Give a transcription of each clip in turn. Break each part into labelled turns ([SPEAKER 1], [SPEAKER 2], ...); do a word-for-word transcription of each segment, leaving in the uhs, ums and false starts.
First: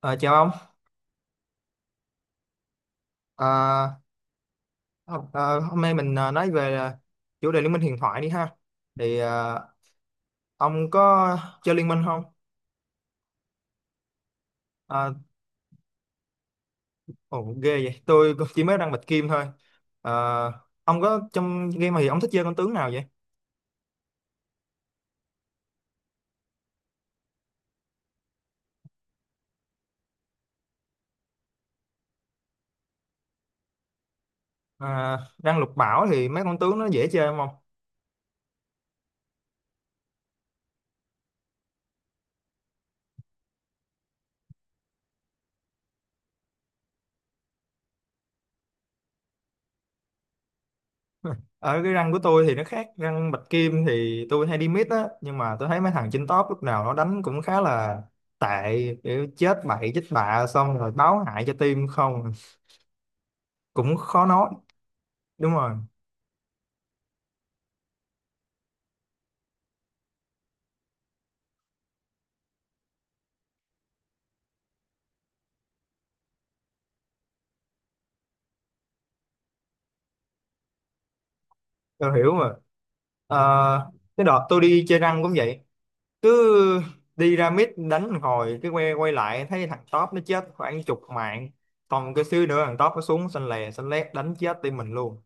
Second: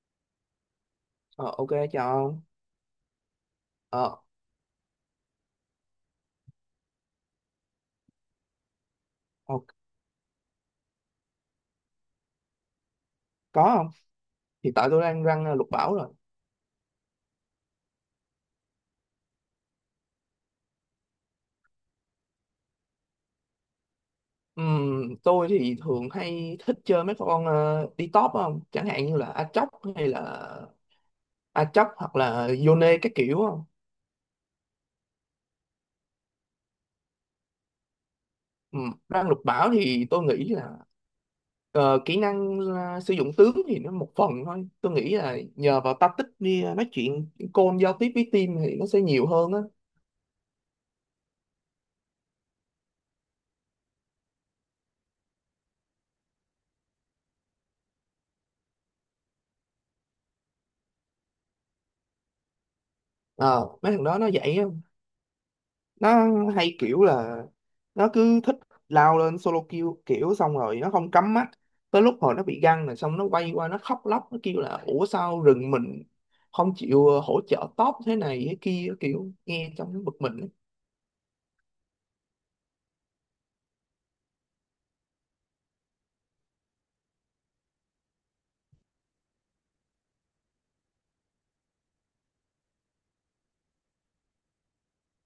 [SPEAKER 1] Ờ, Chào ông.
[SPEAKER 2] Ờ, ok, chào ông.
[SPEAKER 1] Ờ,
[SPEAKER 2] Ờ,
[SPEAKER 1] hôm ờ, Hôm nay mình ờ, nói về ờ, chủ đề Liên minh huyền thoại đi ha. Thì
[SPEAKER 2] ờ,
[SPEAKER 1] ờ, ông có chơi Liên minh không?
[SPEAKER 2] có không? Hiện tại tôi
[SPEAKER 1] Ờ,
[SPEAKER 2] đang răng ờ, lục bảo rồi.
[SPEAKER 1] Ồ, ghê vậy, tôi cũng chỉ mới đang bạch kim thôi. Ờ, ông có trong game thì ông thích chơi con tướng nào vậy?
[SPEAKER 2] Ừm, tôi thì thường hay thích chơi mấy con ờ, đi top không? Chẳng hạn như là Aatrox hay là Aatrox hoặc là Yone các kiểu không?
[SPEAKER 1] Ờ, Răng lục bảo thì mấy con tướng nó dễ chơi không ông?
[SPEAKER 2] Ừm, răng lục bảo thì tôi nghĩ là ờ, kỹ năng ờ, sử dụng tướng thì nó một phần thôi. Tôi nghĩ là nhờ vào tactics đi ờ, nói chuyện call giao tiếp với team thì nó sẽ nhiều hơn á.
[SPEAKER 1] Ở cái răng của tôi thì nó khác, răng bạch kim thì tôi hay đi mid á, nhưng mà tôi thấy mấy thằng trên top lúc nào nó đánh cũng khá là tệ, kiểu chết bậy chết bạ xong rồi báo hại cho team. Không
[SPEAKER 2] Ờ, mấy
[SPEAKER 1] cũng
[SPEAKER 2] thằng đó
[SPEAKER 1] khó
[SPEAKER 2] nó
[SPEAKER 1] nói.
[SPEAKER 2] vậy á.
[SPEAKER 1] Đúng rồi,
[SPEAKER 2] Nó hay kiểu là nó cứ thích lao lên solo kill kiểu xong rồi nó không cắm mắt, tới lúc hồi nó bị găng rồi xong nó quay qua nó khóc lóc nó kêu là ủa sao rừng mình không chịu ờ, hỗ trợ top thế này thế kia, kiểu nghe trong nó bực mình ấy.
[SPEAKER 1] tôi hiểu mà. Ờ, cái đợt tôi đi chơi răng cũng vậy, cứ đi ra mid đánh một hồi cái quay quay lại thấy thằng top nó chết khoảng chục mạng, còn cái xíu nữa thằng top nó xuống xanh lè xanh lét đánh chết team mình luôn.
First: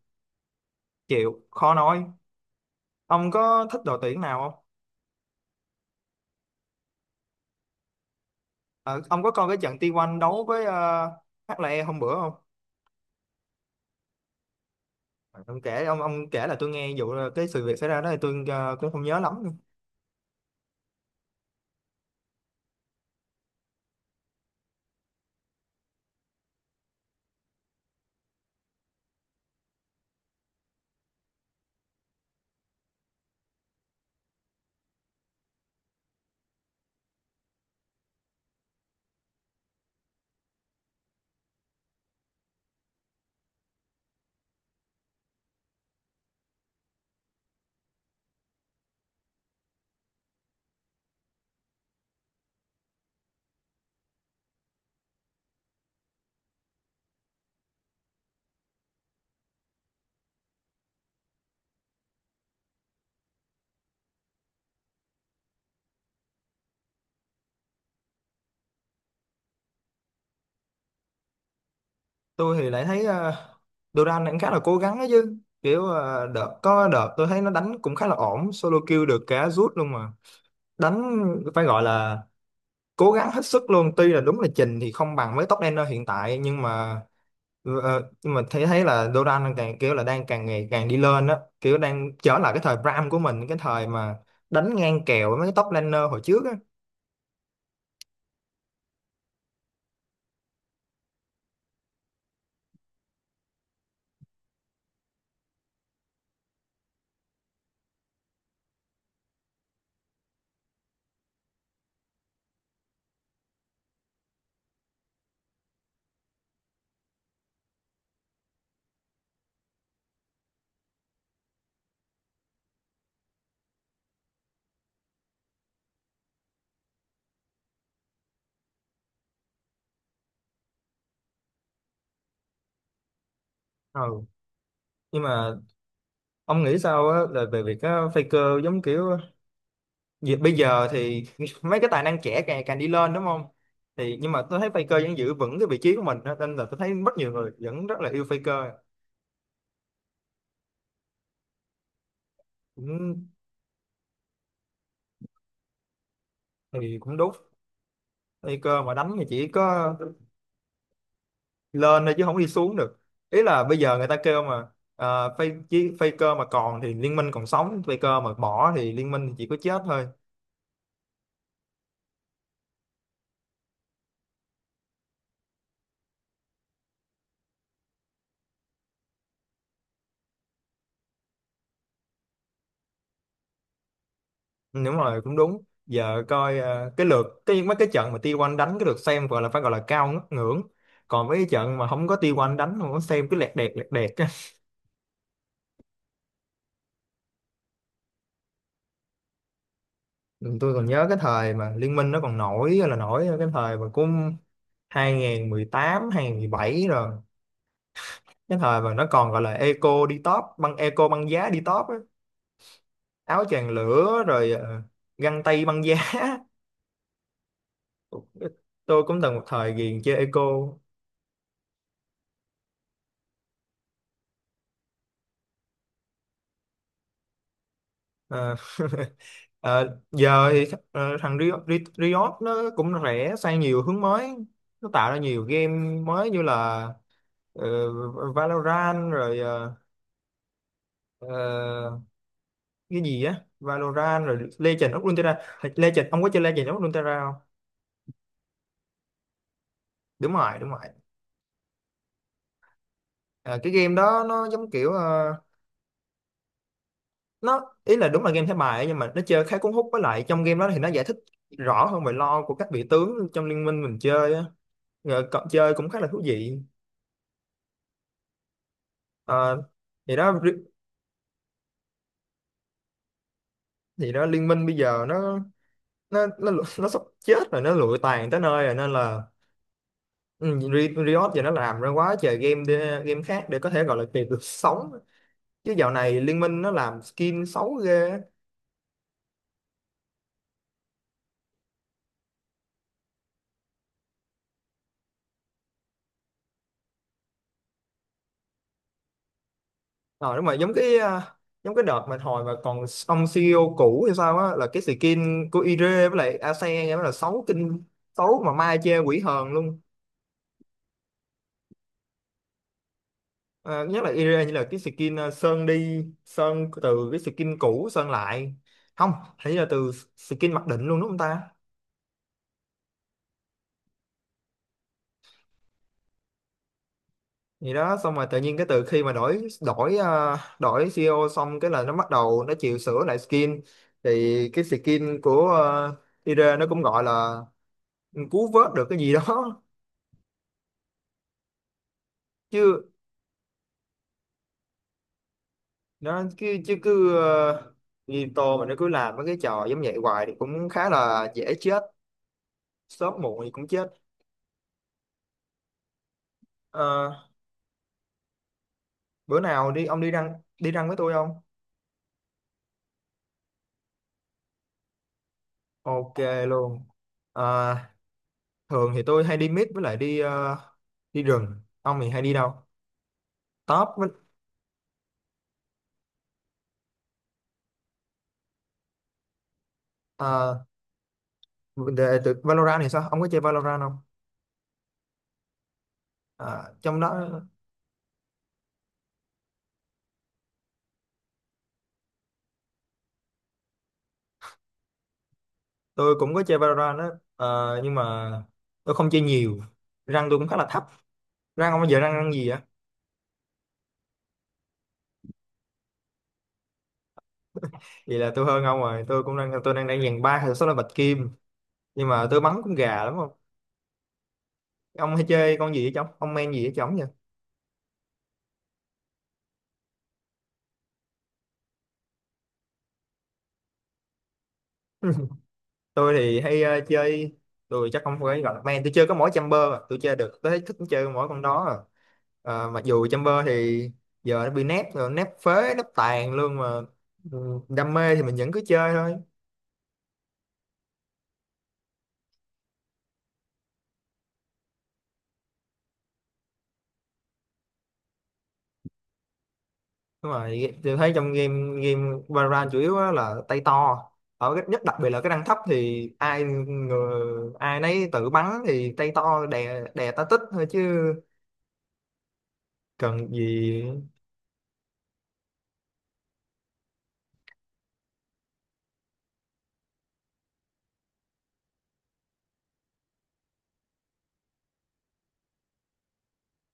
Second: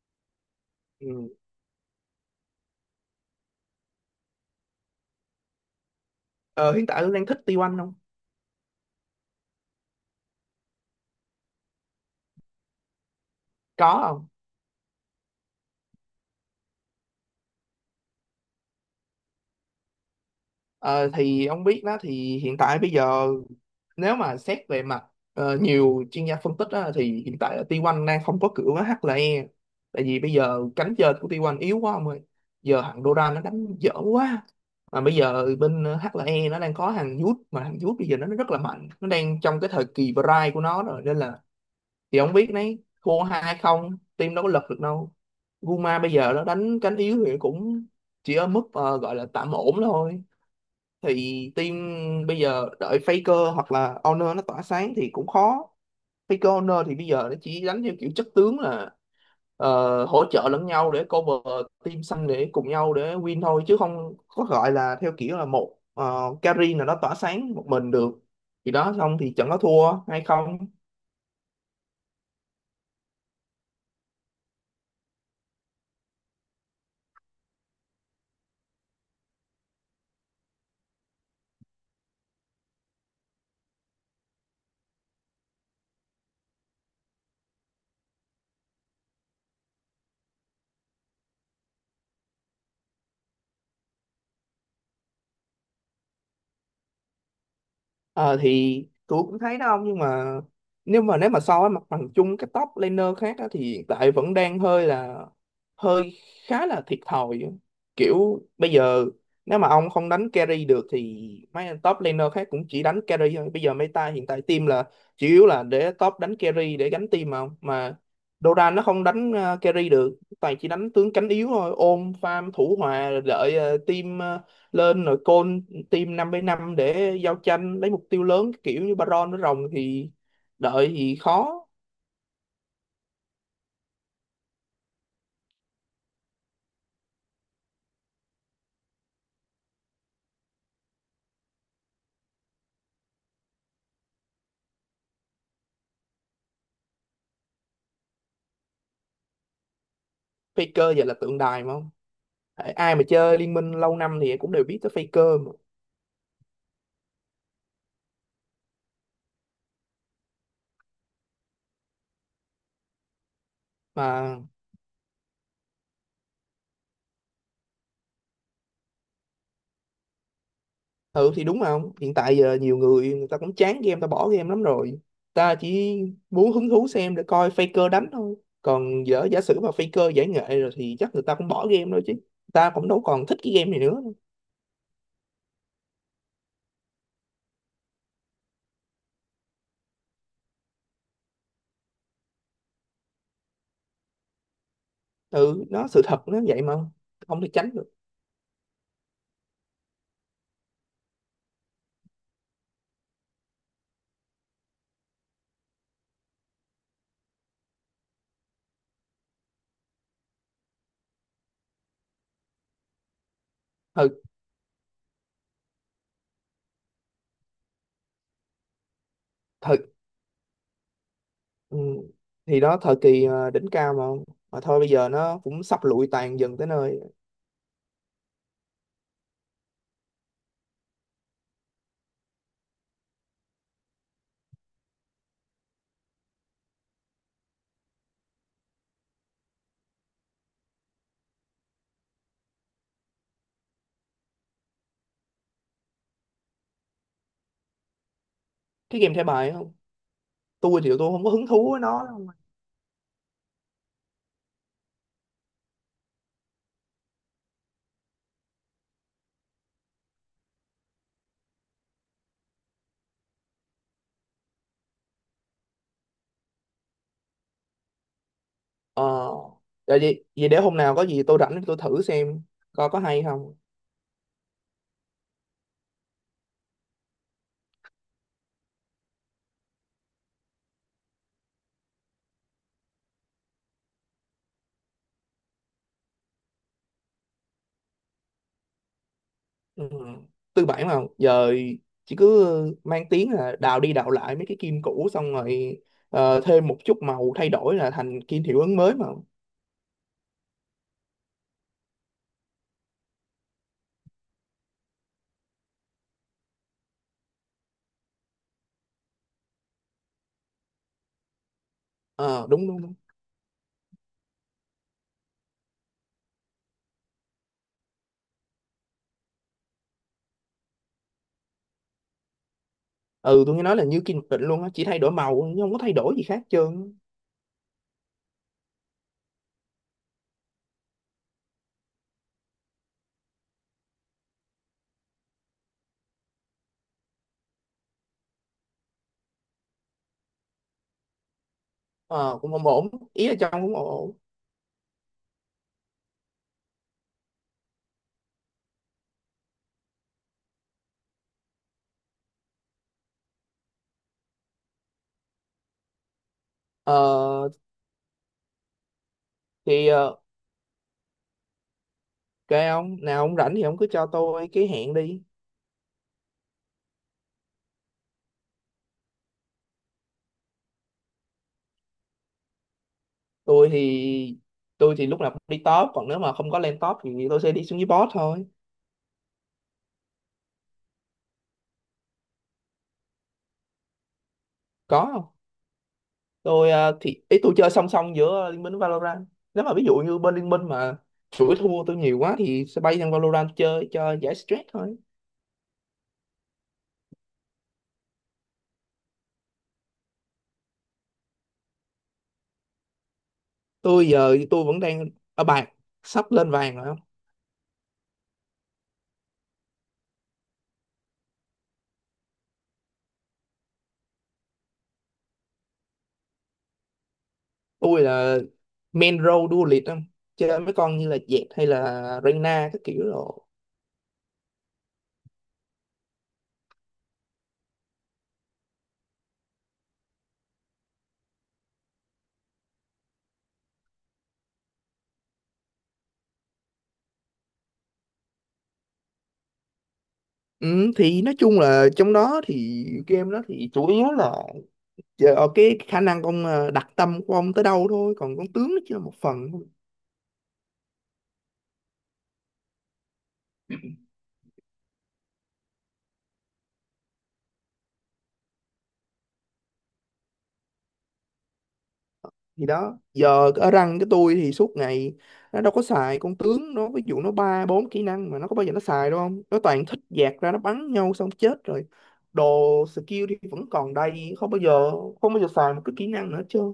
[SPEAKER 2] Ừ.
[SPEAKER 1] Chịu khó nói. Ông có thích đội tuyển nào không?
[SPEAKER 2] ờ, Hiện tại Hương đang thích T một không.
[SPEAKER 1] Ờ, ông có coi cái trận T một đấu với uh, hát lờ e hôm bữa không?
[SPEAKER 2] Có không.
[SPEAKER 1] Ờ, ông kể, ông ông kể là tôi nghe vụ ờ, cái sự việc xảy ra đó, thì tôi ờ, cũng không nhớ lắm.
[SPEAKER 2] Ờ, thì ông biết đó, thì hiện tại bây giờ nếu mà xét về mặt ờ, nhiều chuyên gia phân tích á, thì hiện tại là T một đang không có cửa với hát lờ e, tại vì bây giờ cánh trên của T một yếu quá ông ơi. Giờ thằng Doran nó đánh dở quá, mà bây giờ bên hát lờ e nó đang có thằng Youth, mà thằng Youth bây giờ nó nó rất là mạnh, nó đang trong cái thời kỳ prime của nó rồi nên là thì ông biết đấy, thua hai không team đâu có lật được đâu. Guma bây giờ nó đánh cánh yếu thì cũng chỉ ở mức ờ, gọi là tạm ổn thôi. Thì team bây giờ đợi Faker hoặc là Honor nó tỏa sáng thì cũng khó. Faker Honor thì bây giờ nó chỉ đánh theo kiểu chất tướng là ờ, hỗ trợ lẫn nhau để cover team xanh để cùng nhau để win thôi, chứ không có gọi là theo kiểu là một ờ, carry nào đó tỏa sáng một mình được. Thì đó, xong thì trận nó thua hay không.
[SPEAKER 1] Tôi thì lại thấy uh, Duran cũng khá là cố gắng ấy chứ, kiểu ờ, đợt có đợt tôi thấy nó đánh cũng khá là ổn, solo kill được cả rút luôn mà. Đánh phải gọi là cố gắng hết sức luôn, tuy là đúng là trình thì không bằng với top laner hiện tại, nhưng mà ờ, ờ, nhưng mà thấy thấy là Duran càng kiểu là đang càng ngày càng đi lên á, kiểu đang trở lại cái thời Bram của mình, cái thời mà đánh ngang kèo với mấy cái top laner hồi trước á.
[SPEAKER 2] Ờ thì tôi cũng thấy đó ông, nhưng mà nếu mà nếu mà so với mặt bằng chung các top laner khác á, thì hiện tại vẫn đang hơi là hơi khá là thiệt thòi. Kiểu bây giờ nếu mà ông không đánh carry được thì mấy anh top laner khác cũng chỉ đánh carry thôi. Bây giờ meta hiện tại team là chủ yếu là để top đánh carry để gánh team mà ông. Mà Doran nó không đánh ờ, carry được, toàn chỉ đánh tướng cánh yếu thôi, ôm farm thủ hòa rồi đợi ờ, team ờ, lên rồi call team năm với năm để giao tranh lấy mục tiêu lớn kiểu như Baron với Rồng, thì đợi thì khó.
[SPEAKER 1] Ừ, nhưng mà ông nghĩ sao á, là về việc á, Faker giống kiểu, vì bây giờ thì mấy cái tài năng trẻ càng càng đi lên đúng không? Thì nhưng mà tôi thấy Faker vẫn giữ vững cái vị trí của mình á, nên là tôi thấy rất nhiều người vẫn rất là yêu Faker.
[SPEAKER 2] Faker giờ là tượng đài mà không. Tại ai mà
[SPEAKER 1] Cũng
[SPEAKER 2] chơi Liên Minh lâu năm thì cũng đều biết tới Faker mà.
[SPEAKER 1] thì cũng đúng, Faker mà đánh thì chỉ có lên thôi chứ không đi xuống được. Ý là bây giờ người ta kêu
[SPEAKER 2] Mà
[SPEAKER 1] mà, uh, Faker mà còn thì liên minh còn sống, Faker mà bỏ thì liên minh thì chỉ có chết thôi.
[SPEAKER 2] thử thì đúng không, hiện tại giờ nhiều người người ta cũng chán game, ta bỏ game lắm rồi, ta chỉ muốn hứng thú xem để coi Faker đánh thôi. Còn giờ giả sử mà Faker giải nghệ rồi thì chắc người ta cũng bỏ game thôi chứ, ta cũng đâu còn thích cái game này nữa.
[SPEAKER 1] Ừ, đúng rồi, cũng đúng, giờ coi ờ, cái lượt cái mấy cái trận mà T một đánh cái lượt xem gọi là phải gọi là cao ngất ngưỡng, còn mấy cái trận mà không có T một đánh không có xem, cứ lẹt đẹt lẹt đẹt á.
[SPEAKER 2] Ừ nó sự thật nó vậy mà, không thể tránh được.
[SPEAKER 1] Ừ, tôi còn nhớ cái thời mà Liên minh nó còn nổi là nổi, cái thời mà cũng hai không một tám bảy rồi, cái thời mà nó còn gọi là eco đi top, băng eco băng giá đi top á, áo choàng
[SPEAKER 2] Thời
[SPEAKER 1] lửa rồi ờ, găng tay băng giá. Tôi cũng từng một thời
[SPEAKER 2] thời
[SPEAKER 1] ghiền chơi eco.
[SPEAKER 2] Ừ. Thì đó thời kỳ ờ, đỉnh cao mà không? Mà thôi bây giờ nó cũng sắp lụi tàn dần tới nơi.
[SPEAKER 1] Ờ. Ờ, Giờ thì th- ờ, thằng Riot, Ri- Riot nó cũng rẽ sang nhiều hướng mới, nó tạo ra nhiều game mới như là ờ, Valorant, rồi ờ, ờ, cái gì á, Valorant rồi Legend of Runeterra. Thật- Legend, ông có chơi Legend of Runeterra không?
[SPEAKER 2] Cái game thẻ bài không?
[SPEAKER 1] Đúng rồi, đúng rồi.
[SPEAKER 2] Tôi thì tôi không có hứng thú với nó đâu.
[SPEAKER 1] Ờ, cái game đó nó giống kiểu ờ, nó ý là đúng là game thẻ bài ấy, nhưng mà nó chơi khá cuốn hút, với lại trong game đó thì nó giải thích rõ hơn về lore của các vị tướng trong liên minh mình chơi á, rồi cậu chơi cũng khá là thú vị.
[SPEAKER 2] Ờ.
[SPEAKER 1] Ờ,
[SPEAKER 2] Vậy,
[SPEAKER 1] thì
[SPEAKER 2] vậy
[SPEAKER 1] đó,
[SPEAKER 2] vậy để hôm nào có gì tôi rảnh tôi thử xem coi có hay không.
[SPEAKER 1] thì đó, liên minh bây giờ nó nó nó nó sắp chết rồi, nó lụi tàn tới nơi rồi, nên là ừ, Ri- Riot giờ nó làm ra quá trời game để, game khác để có thể gọi là kịp được sống, chứ dạo này liên minh nó làm skin xấu ghê.
[SPEAKER 2] Ừ. Tư bản mà. Giờ chỉ cứ mang tiếng là đào đi đào lại mấy cái kim cũ xong rồi ờ, thêm một chút màu thay đổi là thành kim hiệu ứng mới mà.
[SPEAKER 1] Rồi đúng rồi, giống cái à, giống cái đợt mà hồi mà còn ông si i âu cũ hay sao á, là cái skin của Ire với lại Ase nghe mới là xấu kinh, xấu mà mai chê quỷ hờn luôn.
[SPEAKER 2] Ờ đúng đúng đúng.
[SPEAKER 1] À, nhất là area, như là cái skin ờ, sơn đi sơn từ cái skin cũ sơn lại không, hình như là từ skin mặc định luôn đúng không ta,
[SPEAKER 2] Ừ tôi nghe nói là như kim định luôn á, chỉ thay đổi màu chứ không có thay đổi gì khác hết trơn á.
[SPEAKER 1] gì đó, xong rồi tự nhiên cái từ khi mà đổi đổi ờ, đổi xê e ô xong cái là nó bắt đầu nó chịu sửa lại skin, thì cái skin của ờ, area nó cũng gọi là cứu vớt được cái gì đó.
[SPEAKER 2] Ờ, cũng không ổn,
[SPEAKER 1] Chứ
[SPEAKER 2] ý là trong cũng ổn.
[SPEAKER 1] nó chứ, chứ cứ ờ, như mà nó cứ làm mấy cái trò giống vậy hoài thì cũng khá là dễ chết, sớm muộn thì cũng chết. Ờ,
[SPEAKER 2] Ờ,
[SPEAKER 1] Bữa nào đi
[SPEAKER 2] thì
[SPEAKER 1] ông, đi
[SPEAKER 2] ờ,
[SPEAKER 1] răng, đi răng với tôi không?
[SPEAKER 2] kệ ông nào ông rảnh thì ông cứ cho tôi cái hẹn đi.
[SPEAKER 1] Ok luôn. À, thường thì tôi hay đi mít, với lại đi ờ, đi rừng, ông thì hay đi đâu,
[SPEAKER 2] tôi
[SPEAKER 1] top với?
[SPEAKER 2] thì tôi thì lúc nào cũng đi top, còn nếu mà không có lên top thì tôi sẽ đi xuống dưới bot thôi.
[SPEAKER 1] À, về từ Valorant thì sao, ông có chơi Valorant không?
[SPEAKER 2] Có không. Tôi
[SPEAKER 1] À,
[SPEAKER 2] ờ,
[SPEAKER 1] trong đó
[SPEAKER 2] thì ý tôi chơi song song giữa Liên Minh với Valorant, nếu mà ví dụ như bên Liên Minh mà chuỗi thua tôi nhiều quá thì sẽ bay sang Valorant chơi cho giải stress thôi.
[SPEAKER 1] tôi cũng có chơi Valorant đó. Ờ, nhưng mà tôi không chơi nhiều, răng tôi cũng khá là thấp. Răng ông bây giờ răng răng gì vậy?
[SPEAKER 2] Tôi giờ tôi vẫn đang ở bạc, sắp lên vàng rồi.
[SPEAKER 1] Vậy là tôi hơn ông rồi, tôi cũng đang, tôi đang đang dàn ba hay số là bạch kim, nhưng mà tôi bắn cũng gà lắm không. Ông hay chơi con gì vậy chồng, ông men gì vậy chồng vậy?
[SPEAKER 2] Tôi là main role đua liệt không, chơi mấy con như là Jett hay là Reyna các kiểu rồi.
[SPEAKER 1] Tôi thì hay ờ, chơi, tôi chắc không phải gọi là main, tôi chơi có mỗi Chamber à, tôi chơi được, tôi thấy thích chơi mỗi con đó à. Ờ, mặc dù Chamber thì giờ nó bị nép rồi, nép phế nép tàn luôn mà ừ, đam mê thì mình vẫn cứ chơi thôi.
[SPEAKER 2] Ừ, thì nói chung là trong đó thì game đó thì chủ yếu là chờ ở cái khả năng ông ờ, đặt tâm của ông tới đâu thôi, còn con tướng nó chỉ là một phần thôi.
[SPEAKER 1] Đúng rồi, tôi thấy trong game game Valorant chủ yếu á là tay to, ở cái, nhất đặc biệt là cái rank thấp thì ai người, ai nấy tự bắn thì tay to đè đè tá tích thôi, chứ
[SPEAKER 2] Thì đó
[SPEAKER 1] cần
[SPEAKER 2] giờ ở
[SPEAKER 1] gì.
[SPEAKER 2] rank, cái tôi thì suốt ngày nó đâu có xài con tướng, nó ví dụ nó ba bốn kỹ năng mà nó có bao giờ nó xài đâu không, nó toàn thích dạt ra nó bắn nhau xong chết rồi, đồ skill thì vẫn còn đầy, không bao giờ không bao giờ xài một cái kỹ năng nữa chứ.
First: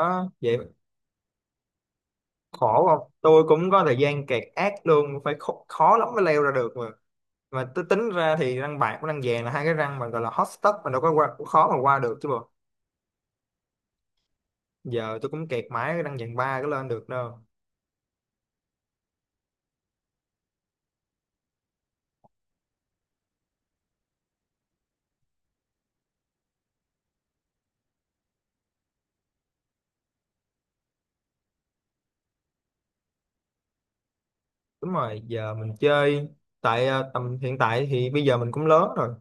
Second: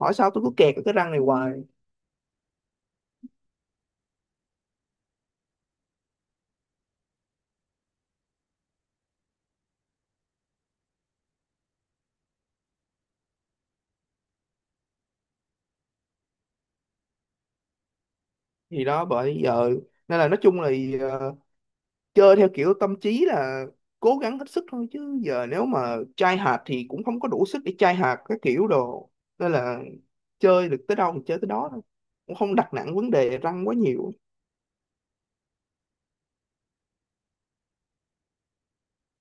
[SPEAKER 2] Hỏi sao tôi cứ
[SPEAKER 1] vậy.
[SPEAKER 2] kẹt ở cái răng này hoài.
[SPEAKER 1] Khổ không, tôi cũng có thời gian kẹt ác luôn, phải khó, khó lắm mới leo ra được mà. Mà tôi tính ra thì răng bạc với răng vàng là hai cái răng mà gọi là hot stuff, mà đâu có qua, cũng khó mà qua được chứ bộ, giờ tôi cũng kẹt mãi cái răng vàng ba cái lên được đâu.
[SPEAKER 2] Thì đó bởi giờ nên là nói chung là ờ, chơi theo kiểu tâm trí là cố gắng hết sức thôi, chứ giờ nếu mà chai hạt thì cũng không có đủ sức để chai hạt các kiểu đồ, nên là chơi được tới đâu thì chơi tới đó thôi, cũng không đặt nặng vấn đề răng quá nhiều.
[SPEAKER 1] Đúng rồi, giờ mình chơi tại ờ, tầm hiện tại thì bây giờ mình cũng lớn rồi,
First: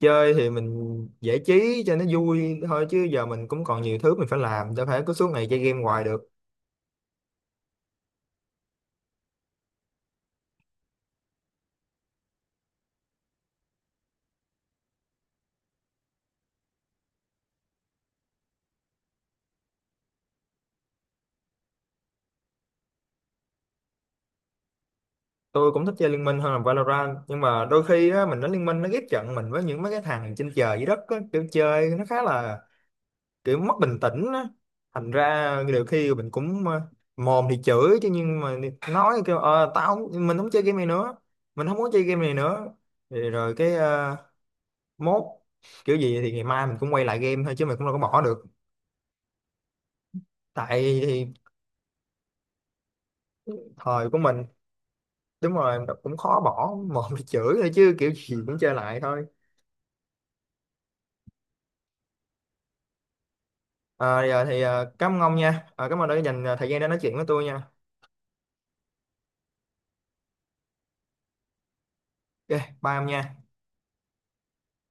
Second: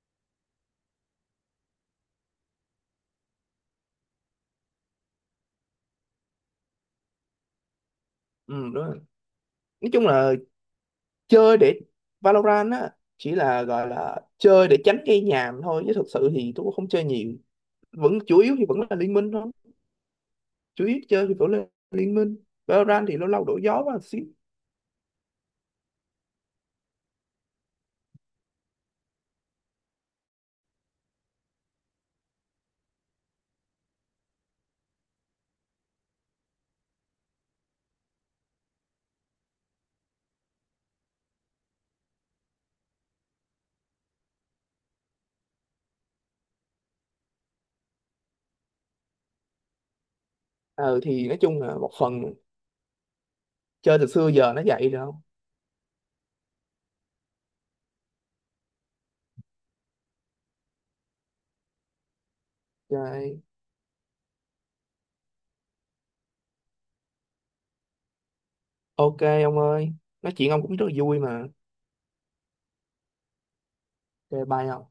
[SPEAKER 1] chơi thì mình giải trí cho nó vui thôi, chứ giờ mình cũng còn nhiều thứ mình phải làm, đâu phải cứ suốt ngày chơi game hoài được.
[SPEAKER 2] Ừ đúng rồi. Nói chung là chơi để Valorant á chỉ là gọi là chơi để tránh gây nhàm thôi, chứ thực sự thì tôi cũng không chơi nhiều, vẫn chủ yếu thì vẫn là liên minh thôi. Chủ yếu chơi thì vẫn là liên minh, Valorant thì lâu lâu đổi gió và một xíu.
[SPEAKER 1] Tôi cũng thích chơi Liên Minh hơn là Valorant, nhưng mà đôi khi á, mình đánh Liên Minh nó ghép trận mình với những mấy cái thằng trên trời dưới đất á, kiểu chơi nó khá là kiểu mất bình tĩnh á, thành ra nhiều khi mình cũng ờ, mồm thì chửi chứ, nhưng mà nói kêu ờ tao không, mình không chơi game này nữa, mình không muốn chơi game này nữa, thì rồi cái ờ, mốt, kiểu gì thì ngày mai mình cũng quay lại game thôi, chứ mình cũng đâu có bỏ được, tại
[SPEAKER 2] Ờ
[SPEAKER 1] thì
[SPEAKER 2] thì nói chung là một phần chơi từ
[SPEAKER 1] thời của
[SPEAKER 2] xưa
[SPEAKER 1] mình.
[SPEAKER 2] giờ nó vậy rồi không.
[SPEAKER 1] Đúng rồi, cũng khó bỏ, mồm thì chửi thôi chứ kiểu gì cũng chơi lại thôi. À, giờ thì à, cảm ơn ông nha. À, cảm ơn đã dành à, thời gian để nói chuyện với tôi nha.
[SPEAKER 2] Ok ông ơi, nói chuyện ông cũng rất là vui mà.
[SPEAKER 1] Ok, bye ông nha.
[SPEAKER 2] Chơi bye ông.